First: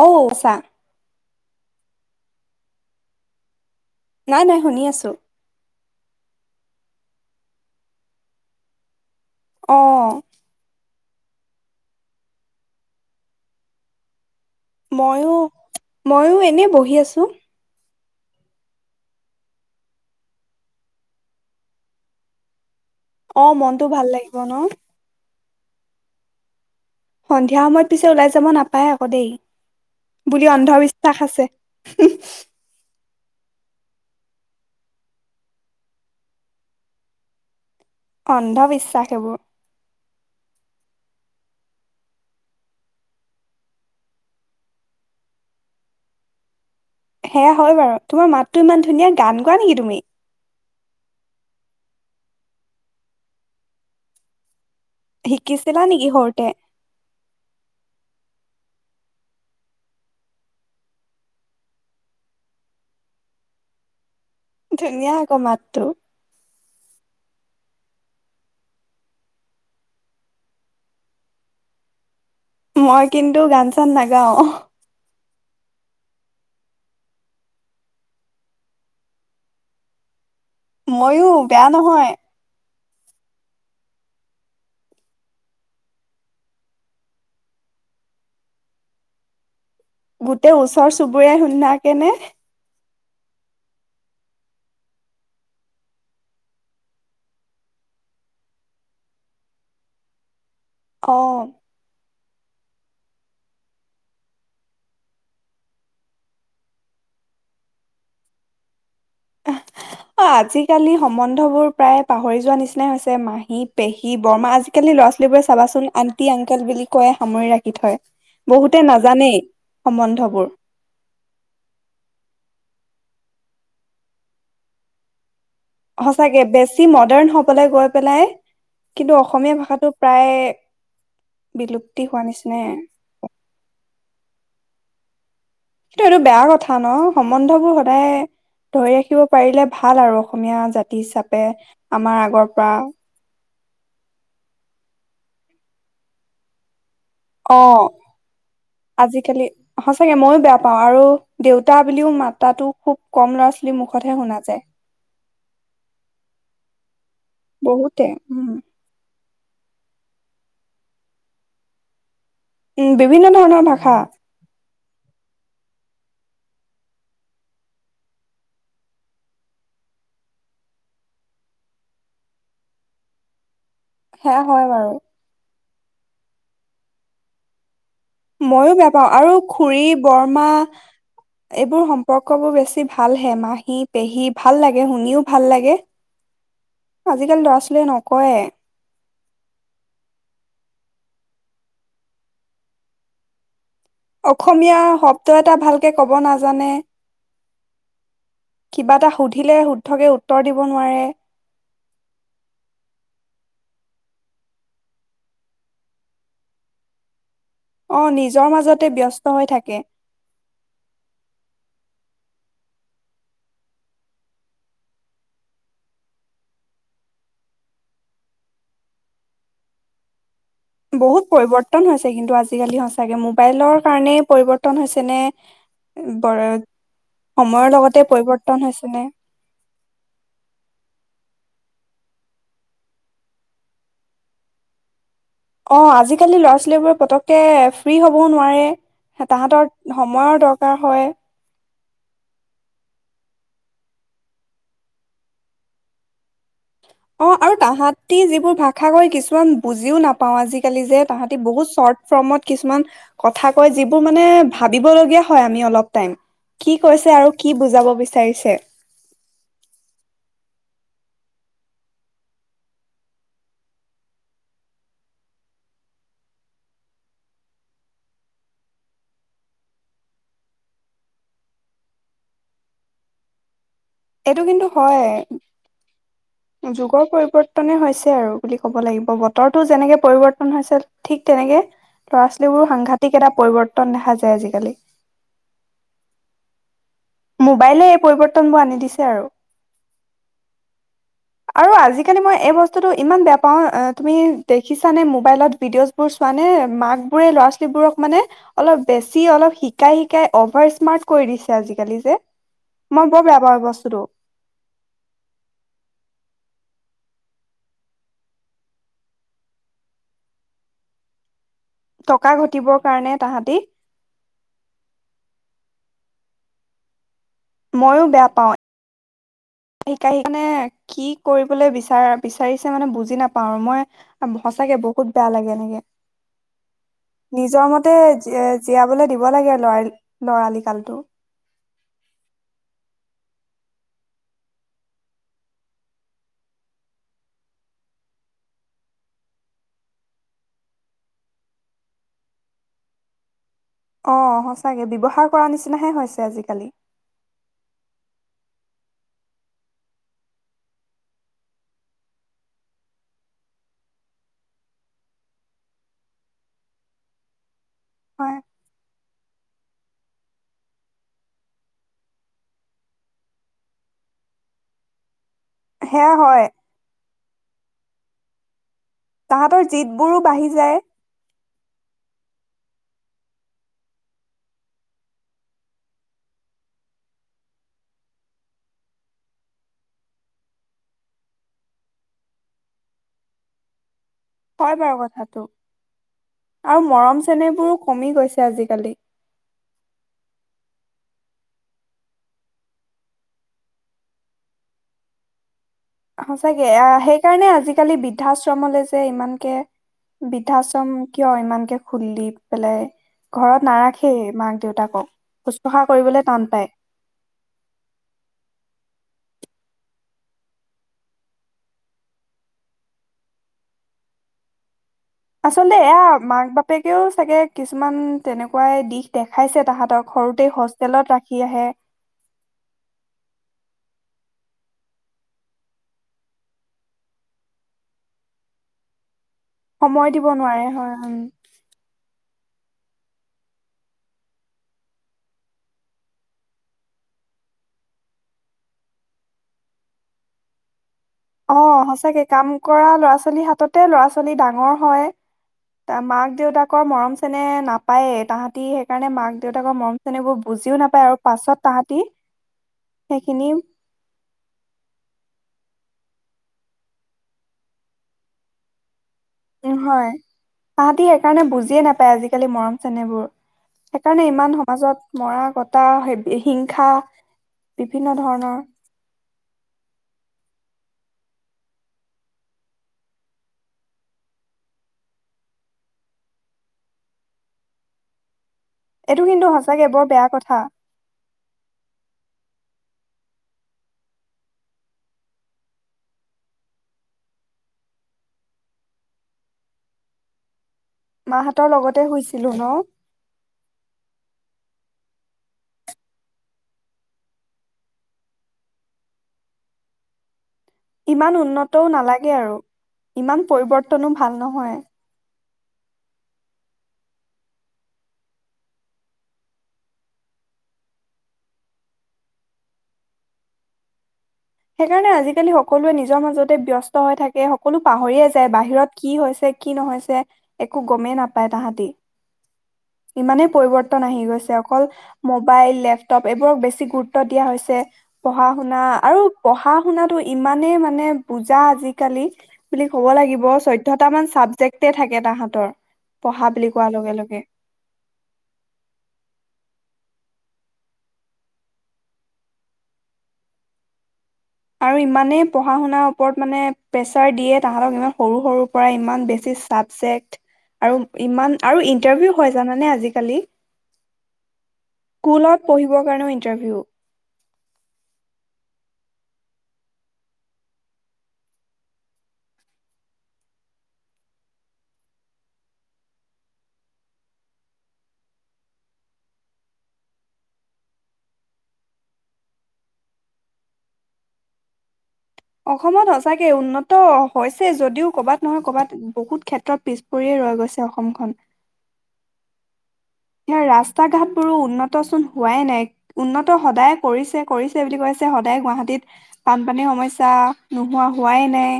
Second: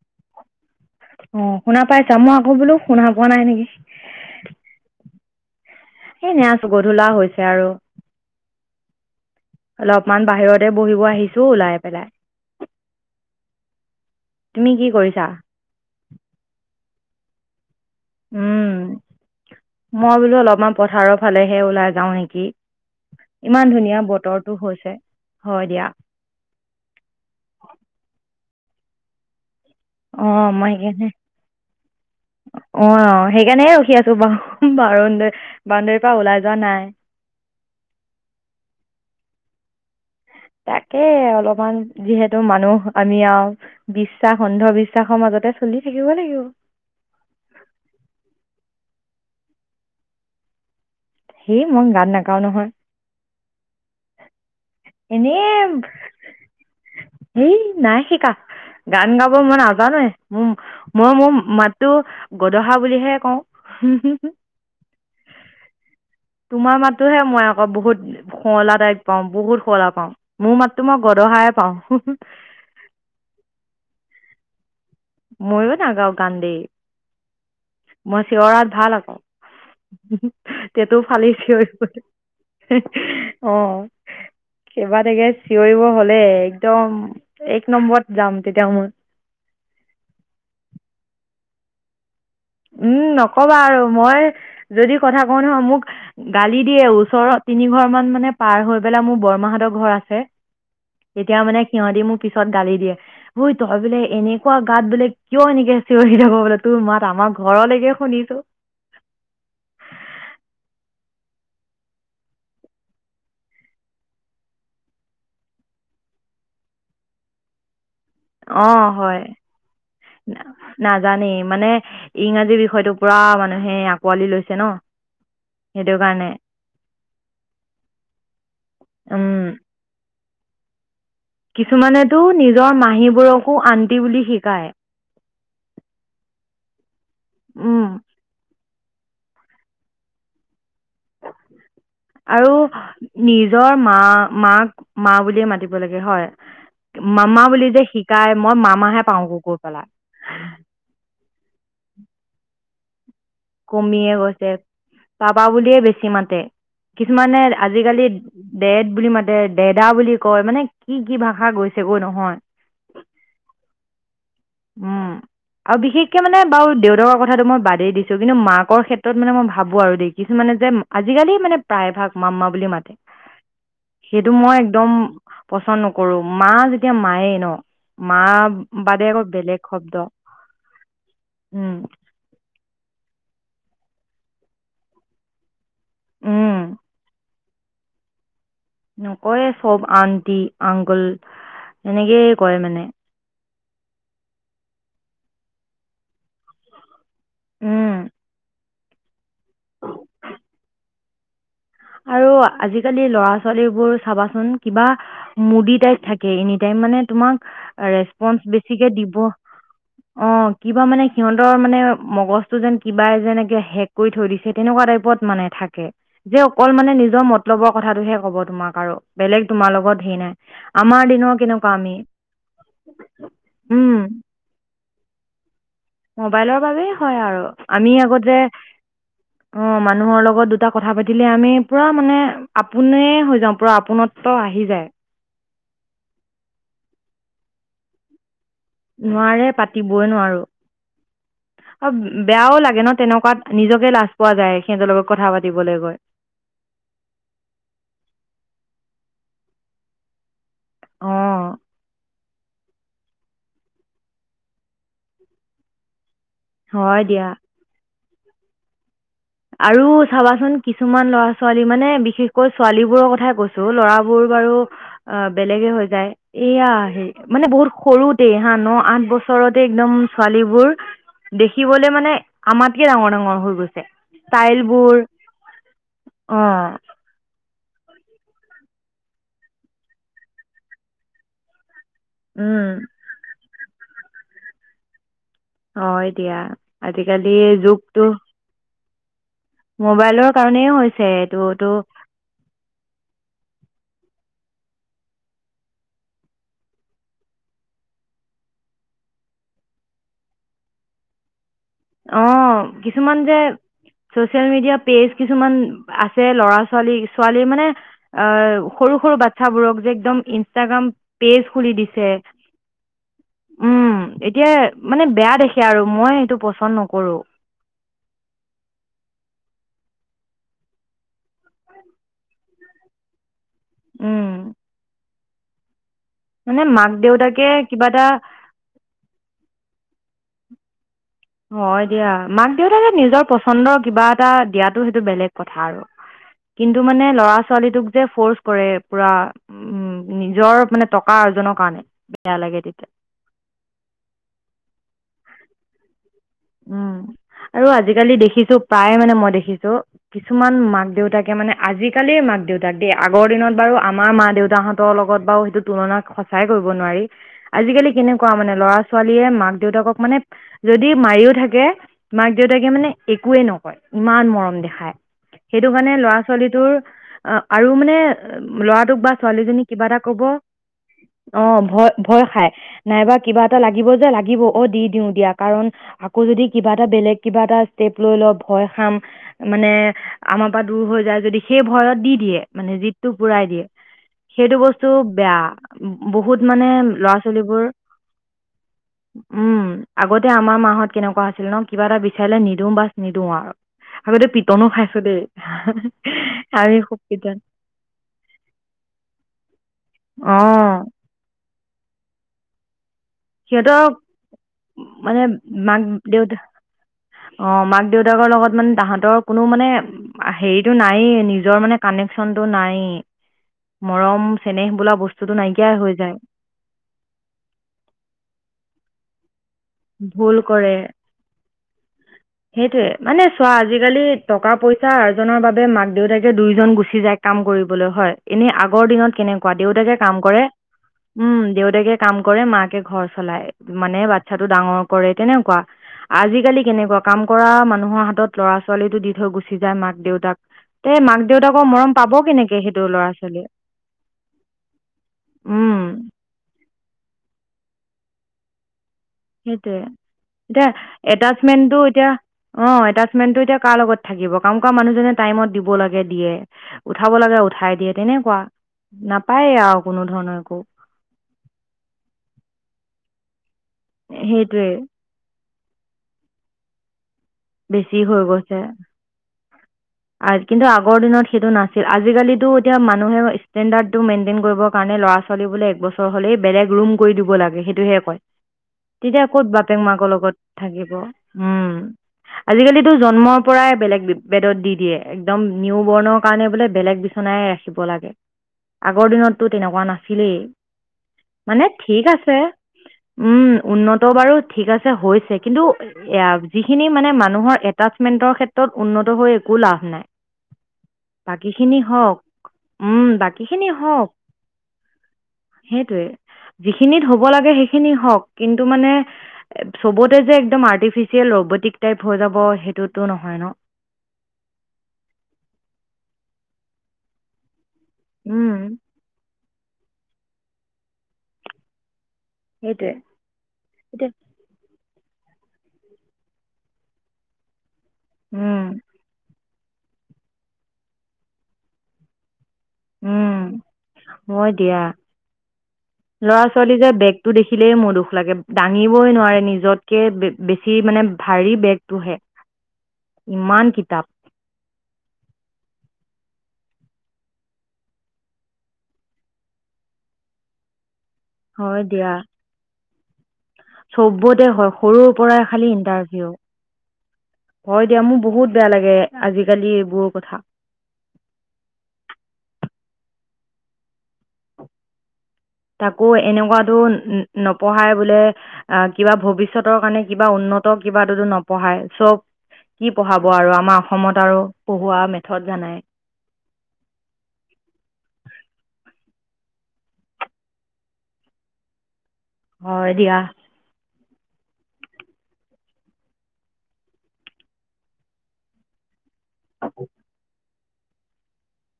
অঔচা অ শুনা পাইছা মই আকৌ বোলো শুনা পোৱা নাই নেকি নাই নাই শুনি আছোঁ সেই এনে আছো গধূলা হৈছে আৰু অ অলপমান বাহিৰতে বহিব আহ দিছো ওলাই পেলাই তুমি কি কৰিছা মইয়ো মইয়ো এনে বহি আছো টো উম মই বোলো অলপমান পথাৰৰ ফালেহে ওলাই যাও নেকি অ ইমান মনটো ধুনীয়া ভাল লাগিব ন বতৰটো হৈছে। হয় দিয়া। সন্ধিয়া সময়ত পিছে ওলাই যাব নাপায় আকৌ দেই। অ বুলি মই সেইকাৰণে অন্ধবিশ্বাস আছে। সেইকাৰণেহে ৰখি আছোঁ বাৰ-বাউণ্ড-বাউণ্ডৰীৰ পৰা ওলাই যোৱা নাই। অন্ধবিশ্বাস এইবোৰ। তাকে অলপমান যিহেতু মানুহ আমি আৰু বিশ্বাস অন্ধবিশ্বাসৰ মাজতে চলি থাকিব লাগিব। সেয়া হয় বাৰু তোমাৰ মাতটো ইমান ধুনীয়া গান গোৱা নেকি তুমি হেই মই গান নাগাওঁ নহয়। এনেই শিকিছিলা নেকি সৰুতে এই নাই শিকা গান গাব মই নাজানোয়ে মোৰ মই মোৰ মাতো গদহা বুলিহে কওঁ। ধুনীয়া আকৌ মাতটো তোমাৰ মাততোহে মই আকৌ বহুত শুৱলা টাইপ পাওঁ বহুত শুৱলা পাওঁ মোৰ মাততো মই গদহাই পাওঁ। মই কিন্তু গান চান নাগাওঁ। ময়ো নাগাওঁ গান দেই মই চিঞৰাত ভাল আকৌ ময়ো বেয়া নহয়। অ', কেইবাটাকে চিঞৰিব হলে একদম এক নম্বৰত যাম তেতিয়া মই গোটেই ওচৰ চুবুৰীয়াই সুন্ধাকে নে উ'ম নকবা আৰু মই যদি কথা কওঁ নহয় মোক গালি দিয়ে ওচৰ তিনি ঘৰ মান মানে পাৰ হৈ পেলাই মোৰ বৰমাহতৰ ঘৰ আছে। এতিয়া অ মানে সিহঁতি মোক পিছত গালি দিয়ে ঐ তই বোলে এনেকুৱা গাঁৱত বোলে কিয় এনেকে চিঞৰি থাক বোলে তোৰ মাত আমাৰ ঘৰলৈকে শুনিছো। অ', আজিকালি সম্বন্ধ বোৰ প্ৰায় পাহৰি যোৱা নিচিনাই হৈছে মাহী, পেহী, বৰমা আজিকালি ল'ৰা ছোৱালীবোৰে চাবাচোন আন্টি আংকেল বুলি কৈয় সামৰি ৰাখি থয়। বহুতে অ', হয় নাজানেই সম্বন্ধবোৰ নাজানেই মানে ইংৰাজী বিষয়টো -পুৰা মানুহে আকোৱালি লৈছে ন সেইটো কাৰণে সচাকে বেছি মডাৰ্ণ হ'বলৈ গৈ পেলাই কিন্তু উম অসমীয়া ভাষাটো প্ৰায়ে [unintelligible] কিছুমানেতো নিজৰ মাহীবোৰকো আন্টি বুলি শিকায়। কিন্তু এইটো বেয়া কথা ন। সম্বন্ধ বোৰ উম সদায় ধৰি ৰাখিব পাৰিলে ভাল আৰু অসমীয়া জাতি তি হিচাপে আমাৰ আগৰ আৰু পৰা নিজৰ মা মাক মা বুলিয়ে মাতিব লাগে হয়। মামা অ বুলি যে শিকায় মই মামাহে পাওঁগৈ আজিকালি কৈ পেলাই সচাগে ময়ো বেয়া পাওঁ আৰু দেউতা বুলিও মাতাতো [unintelligible] কমিয়ে গৈছে পাপা বুলিয়ে বেছি মাতে কিছুমানে আজিকালি বহুতে উম ডেড বুলি মাত ডে ডেডা বুলি কয়, মানে কি কি ভাষা গৈছেগৈ নহয়। উ'ম বিভিন্ন ধৰণৰ ভাষা উ'ম আৰু বিশেষকে মানে বাৰু দেউতাকৰ কথাটো মই বাদেই দিছ দিছো কিন্তু মাকৰ ক্ষেত্ৰত মানে মই ভাবো আৰু দেখিছো মানে যে আজিকালি মানে প্ৰায় ভাগ মামা বুলি মাতে সেইটো সেয়া মই হয় একদম বাৰু পচন্দ নকৰো মা যেতিয়া মায়ে ন। মা মইও বেয়া বাদে পাও আকৌ আৰু বেলেগ খুৰী শব্দ বৰমা উম এইবোৰ সম্পৰ্ক বোৰ বেছি ভাল। ভালহে, মাহী, পেহী ভাল লাগে শুনিও ভাল লাগে। উম আজিকালি ল'ৰা ছ বোলে নকয়ে। নকয়ে চব আন্টি আংকল এনেকেই কৰে মানে। অসমীয়া শব্দ এটা ভালকে কব নাজানে। উম। কিবা এটা সুধি [unintelligible] লে শুদ্ধকৈ উত্তৰ দিব নোৱাৰে। আৰু আজিকালি ল'ৰা ছোৱালীবোৰ চাবাচোন কিবা মুদি টাইপ থাকে এনিটাইম মানে তোমাক অ ৰেচপনচ নিজৰ মাজতে বেছিকে দিব, ব্যস্ত হৈ থাকে অ' কিবা মানে সিহতৰ মানে মগজটো যেন কিবা যেনেকে শেক কৰি থৈ দিছে তেনেকুৱা টাইপত মানে থাকে যে অকল মানে নিজৰ মতলবৰ কথাটোহে কব তোমাক আৰু বেলেগ তোমাৰ লগত হেৰি নাই। আমাৰ বহুত দিনৰ কেনেকুৱা পৰিৱৰ্তন আমি হৈছে কিন্তু আজিকালি সচাঁকে মোবাইলৰ উম কাৰণেই পৰিৱৰ্তন হৈছে নে বৰ মোবাইলৰ বাবেই হয় আৰু সময়ৰ আমি লগতে আগত যে পৰিৱৰ্তন হৈছে নে। অ মানুহৰ লগত দুটা কথা পাতিলে আমি পুৰা মানে আপোনেই হৈ যাওঁ, পুৰা আপোনত্ব আহি যায়। অ' আজিকালি ল'ৰা-ছোৱালী বোৰে পতককে ফ্ৰী হবওঁ নোৱাৰে। নোৱাৰে তাহাঁতৰ সময়ৰ দৰকাৰ হয়। অ' বেয়াও লাগে ন তেনেকুৱাত নিজকে লাজ পোৱা যায় সিহঁতৰ লগত কথা পাতিবলৈ গৈ। অ'আৰু তাহতি যিবোৰ ভাষা কয় কিছুমান বুজিও নাপাও আজি কালি যে অ তাহাঁতি বহুত চৰ্ট ফৰ্মত কিছুমান কথা কয়, যিবোৰ মানে ভাবিবলগীয়া হয় আমি অলপ টাইম। কি হয় কৈছে দিয়া আৰু কি বুজাব বিচ চাৰিছে। আৰু চাবাচোন কিছুমান ল'ৰা-ছোৱালী মানে বিশেষকৈ ছোৱালীবোৰৰ কথাই কৈছো ল'ৰাবোৰ বাৰু অ' বেলেগে হৈ যায়। এয়া হেৰি মানে বহুত সৰুতেই হা ন, আঠ বছৰতে একদম ছোৱালীবোৰ দেখিবলে মানে আমাতকে ডাঙৰ-ডাঙৰ হৈ গৈছে। এইটো কিন্তু ষ্টাইলবোৰ হয় অঁ যুগৰ পৰিৱ তেনে হৈছে আৰু বুলি ক'ব লাগিব বতৰটো যেনেকে পৰিৱৰ্তন হৈছে ঠিক তেনেকে ল'ৰা-ছোৱালীৰো সাংঘাতিক এটা পৰিৱৰ্তন দেখা যায়। আজিকালি। হয় দিয়া। আজিকালি মোবাইলে এই যুগটো পৰিৱৰ্তন বোৰ আনি দিছে। আৰু। মোবাইলৰ কাৰণেই হৈছে এইটোতো আৰু আজিকালি মই এই বস্তুতটো ইমান বেয়া পাওঁ। তুমি দেখিছা নে মোবাইলত ভিডিঅ' বোৰ চোৱা নে মাক বোৰে ল'ৰা-ছোৱালী বোৰক মানে অলপ বেছি অলপ শিকাই শিকাই অভাৰ স্মাৰ্ট কৰি দিছে আজিকালি। যে অ' মই কিছুমান বৰ যে বেয়া পাওঁ এই বস্তুটো চছিয়েল মিডিয়া পেজ কিছুমান আছে ল'ৰা ছোৱালী, ছোৱালী মানে অ' সৰু-সৰু বাটচা বোৰক যে একদম ইনস্ত্ৰাগাম পেইজ খুলি দিছে, টকা ঘটিবৰ কাৰণে তাহাঁতি উম এতিয়া মানে বেয়া দেখে আৰু। মই এইটো পছ পচন নকৰো। ময়ো বেয়া পাওঁ। শিকাই মানে কি কৰিবলৈ বিচাৰ বিচাৰিছে মানে বুজি নাপ পাওঁ মই সঁচাকে বহুত বেয়া লাগে এনেকে। মানে মাক দেউতাকে নিজৰ কিবা মতে এটা জী-জীয়াবলে দিব লাগে ল'ৰা লৰালি [unintelligible] হয়, দিয়া মাক দেউতাকে নিজৰ পচন্দৰ কিবা এটা দিয়াতটো সেইটো বেলেগ কথা আৰু কিন্তু মানে ল'ৰা ছোৱালীটোক যে, ফৰ্চ কৰে পুৰা উম, নিজৰ মানে টকা আৰ্জনৰ কাৰণে বেয়া লাগে তেতিয়া। অ', সঁচাকে বিৱহাৰ কৰা নিচিনাহে হৈছে আজি কালি উম, আৰু আজিকালি দেখিছো প্ৰায় মানে মই দেখিছো কিছুমান মাক দেউতাকে মানে আজিকালিৰ মাক দেউতাক দেই আগৰ দিনত বাৰু আমাৰ মা দেউতাহঁতৰ লগত বাৰু সেইটো তুলনা সঁচাই কৰিব নোৱাৰি। আজিকালি কেনেকুৱা হয় মানে ল'ৰা ছোৱালীয়ে মাক দেউতাকক মানে যদি মায়িও থাকে মাক দেউতাকে মানে একোৱে নকয় ইমান মৰম দেখায়। সেইটো কাৰণে সেয়া ল'ৰা হয় ছোৱালীটোৰ অ' আৰু মানে ল'ৰাটোক বা তাহাঁতৰ ছোৱালীজনীক কিবা এটা জিদবোৰো কব বাঢ়ি যায় অ', ভয়-ভয় খাই। নাইবা কিবা এটা লাগিব যে, লাগিব অ', দি দিওঁ দিয়া কাৰণ আকৌ যদি কিবা এটা বেলেগ কিবা এটা ষ্টেপ লৈ ল ভয় খাম মানে আমাৰ পৰা দূৰ হৈ যায় যদি সেই ভয়ত দি দিয়ে মানে জিদটো পুৰাই দিয়ে। সেইটো হয় বস্তু বাৰু বেয়া কথাটো বহুত মানে আৰু ল'ৰা মৰম ছোৱালীবোৰ চেনেহবোৰো কমি গৈছে আজিকালি উম, আগতে আমাৰ মা কেনেকুৱা আছিল ন কিবা এটা বিচাৰিলে নিদো বাচ নিদিও আৰু আগতে পিটনো খাইছো দেই। সঁচাকে আমি খুব পিটন সেইকাৰণে আজিকালি বৃদ্ধাশ্ৰমলৈ যে, ইমানকে অ' বৃদ্ধাশ্ৰম কিয় ইমানকে খুলি পেলাই ঘৰত সিহঁতক নাৰাখেই মাক দেউতাকক মানে মাক শুশ্ৰূষা কৰিবলৈ দেউতা টান পায় অ', মাক দেউতাকৰ লগত মানে তাহাঁতক কোনো মানে হেৰিটো নাইয়ে নিজৰ মানে কানেকচনটো নায়ে মৰম চেনেহ বোলা বস আচলতে এয়া মাক বাপেকেও চাগে কিছুমান তেনেকুৱাই দিশ দেখ খাইছে তাহঁতক ভুল সৰুতেই কৰে হোষ্টেলত ৰাখি আহে। সেইটোৱে মানে চোৱা আজিকালি টকা পইচা আৰ্জনৰ বাবে মাক দেউতাকে দুইজন গুচি যায় কাম কৰিবলৈ হয়, এনে আগৰ দিনত কেনেক কুৱা, দেউতাকে সময় কাম দিব কৰে, নোৱাৰে হয় উম, দেউতাকে কাম কৰে, মাকে ঘৰ চলাই মানে বাত ইসেটো ডাঙৰ কৰে তেনেকুৱা, আজিকালি কেনেকুৱা কাম কৰা মানুহৰ হাতত লৰা ছোৱালীটো দি থৈ গুচি যায় মাক দেউতাক তে মাক দেউতাকৰ অ', মৰম পাব সঁচাকে কাম কেনেকে সেইটো কৰা ল'ৰা ছোৱালীয়ে ছোৱালীৰ হাততে ল'ৰা ছোৱালী ডাঙৰ হয়, তে মাক দেউতাকৰ মৰম চেনেহ নাপায় এ‌ তাহাঁত তিয়ে সেইটোয়ে। এতিয়া নাপায় আৰু পাছত এটাচমেন্টো তাহাঁতি এতিয়া অ' এটাচমেন্টটো সেইখিনি এতিয়া কাৰ লগত থাকিব, কাম কৰা মানুহজনে টাইমত দিব লাগে দিয়ে, উঠাব লাগে উঠাই দিয়ে, তেনেকুৱা নাপায়েই উ আৰু কোনো হয় ধৰণৰ একো তাহতি সেইকাৰণে বুজিয়ে নাপায় আজিকালি মৰম। তেনেবোৰ। সেইকাৰণে ইমান সেইটোৱে সমাজত মৰা ক্ এটা হ হিংসা। বেছি বিভিন্ন হৈ ধৰণৰ গৈছে আৰু কিন্তু আগ। আগৰ দিনত সেইটো নাছিল। আজিকালিতো এতিয়া মানুহে ষ্টেণ্ডাৰ্টো মেইনটেইন কৰিব কাৰণে ল'ৰা ছালী বোলে। একবছৰ হলেই বেলেগ ৰুম কৰি দিব লাগে সেইটোহে কয়। এইটো তেতিয়া ক'ত কিন্তু বাপেক সঁচাকে বৰ মাকৰ বেয়া লগত কথা থাকিব উম। আজিকালিতো জন্মৰ পৰাই বেলেগ বেদত দি দিয়ে একদম নিউ বৰ্ণ কাৰণে বোলে। বেলেগ বিচনাই ৰাখিব লাগে। আগৰ দিনততো তেনেকুৱা নাছিলেই মানে মাহঁতৰ লগতে ঠিক আছে। শুইছিলো ন উম উন্নত বাৰু ঠিক আছে। হৈছে কিন্তু এ যিখিনি। মানে মানুহৰ এটাচমেন্টৰ ক্ষেত্ৰত উন্নত হৈ একো লাভ নাই। ইমান বাকীখিনি উন্নতও হওক নালাগে আৰু উম ইমান বাকীখিনি হওক পৰিৱৰ্তনো ভাল নহয়। সেইটোৱে যিখিনিত হ'ব লাগে। সেইখিনি হওঁক কিন্তু মানে সবতে যে একদম আৰ্টিফিচিয়েল ৰবটিক। টাইপ হৈ যাব সেইটোতো নহয় ন। সেইকাৰণে আজিকালি সকলোৱে নিজৰ মাজতে ব্যস্ত হৈ থাকে। সকলো পাহৰিয়ে যায় উম বাহিৰত কি হৈছে। কি নহৈছে একো গমেই নাপায় তাহাঁতি্ সেইটোৱে ইমানেই পৰিৱৰ্তন এতিয়া আহি গৈছে আ। অকল মোবাইল লেপটপ এইবোৰক বেছি গুৰুত্ব দিয়া হৈছে। পঢ়া উম শুনা আৰু। পঢ়া শুনাটো ইমানেই মানে বুজা আজিকালি। বুলি ক'ব উম লাগিব চৈধ্যটা মান মই দিয়া চাবজেক্টে থাকে তাহাঁতৰ পঢ়া লৰা বুলি ছোৱালী কোৱাৰ যে লগে বেগতটো লগে দেখিলেই মোৰ দুখ লাগে দাঙিবই নোৱাৰে নিজত। কে বেছি মানে ভাৰী বেগটোহে ইমান কিতাপ। আৰু ইমানেই পঢ়া শুনাৰ ওপৰত মানে প্ৰেচাৰ দিয়ে তাহতক ইমান সৰু সৰুৰ পৰা ইমান বেছি চাবজেক্ট আৰু। ইমান হয় আৰু দিয়া ইণ্টাৰভিউ হয় জানানে আজি। কালি। চবতে হয় সৰুৰ পৰাই খালি পঢ়িবৰ কাৰণেও ইন্টাৰভিউ ইণ্টাৰভিউ হয় দিয়া মোৰ বহুত বেয়া লাগে। আজিকালি এইবোৰ কথা। তাকো এনেকুৱাতো নপঢ়াই বোলে। আহ কিবা ভৱিষ্যতৰ কাৰণে কিবা উন্নত কিবাতো নপঢ়ায় চব কি পঢ়াব আৰু আমাৰ অসমত আৰু পঢ়োৱা ম। অসমত সচাকে উন্নত হৈছে যদিও কৰ'বাত নহয় কৰ'বাত বহুত। ক্ষেত্ৰ পিছপয়েই ৰৈ গৈছে অসমখন। হয়। দিয়া নে ৰাস। ৰাস্তা ঘাট বোৰো উন্নত চোন হোৱাই নাই উন্নত সদায় কৰিছে কৰিছে বুলি কৈছে। সদায় গুৱাহাটীত বানপানীৰ সমস্যা নোহোৱা হোৱাই নাই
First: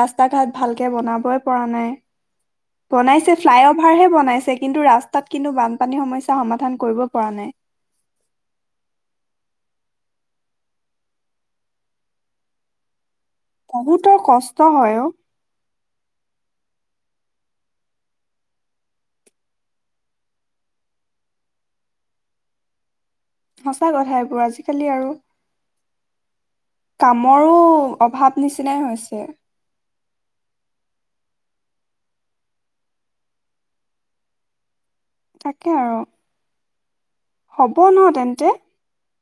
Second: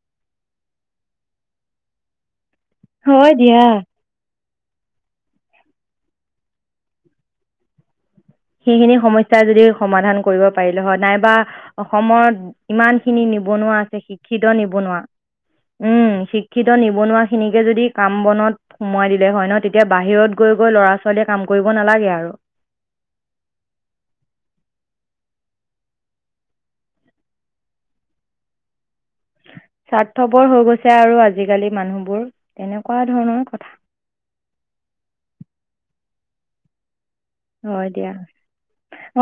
ৰাস্তা ঘাট ভালকে বনাবই পৰা নাই। বনাইছে হয় ফ্লাই দিয়া অভাৰ হে বনাইছে। কিন্তু, ৰাস্তাত কিন্তু বানপানী সমস্যা সমাধান কৰিব পৰা নাই। সেইখিনি সমস্যা যদি সমাধান কৰিব পাৰিলে হয়। নাইবা অসমত ইমান খিনি নিবনুৱা আছে, বহুতৰ শিক্ষিত কষ্ট হয় নিবনুৱা। অ উম, শিক্ষিত নিবনুৱা খিনিকে যদি কাম বনত সোমোৱাই দিলে হয় ন। তেতিয়া বাহিৰত গৈ গৈ লৰা-ছোৱালীয়ে কাম কৰিব নালাগে আৰু। সঁচা কথা এইবোৰ আজিকালি আৰু কামৰো অভাৱ নিচিনাই হৈছে। স্বাৰ্থপৰ হৈ গৈছে আৰু আজিকালি মানুহবোৰ তেনেকুৱা ধৰণৰ কথা। তাকে আৰু। হ'ব হয় ন দিয়া, তেন্তে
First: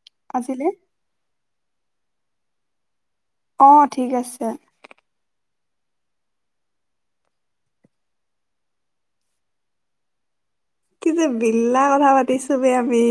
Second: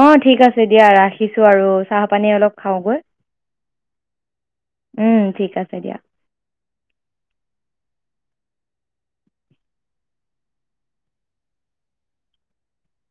অ' ঠিক আছে আজিলে দিয়া ৰাখিছো আৰু চাহ পানী অলপ খাওঁ গৈ। অ' ঠিক আছে। চৰিয়া। কি যে বিললা কথা পাতিছো বে আমি।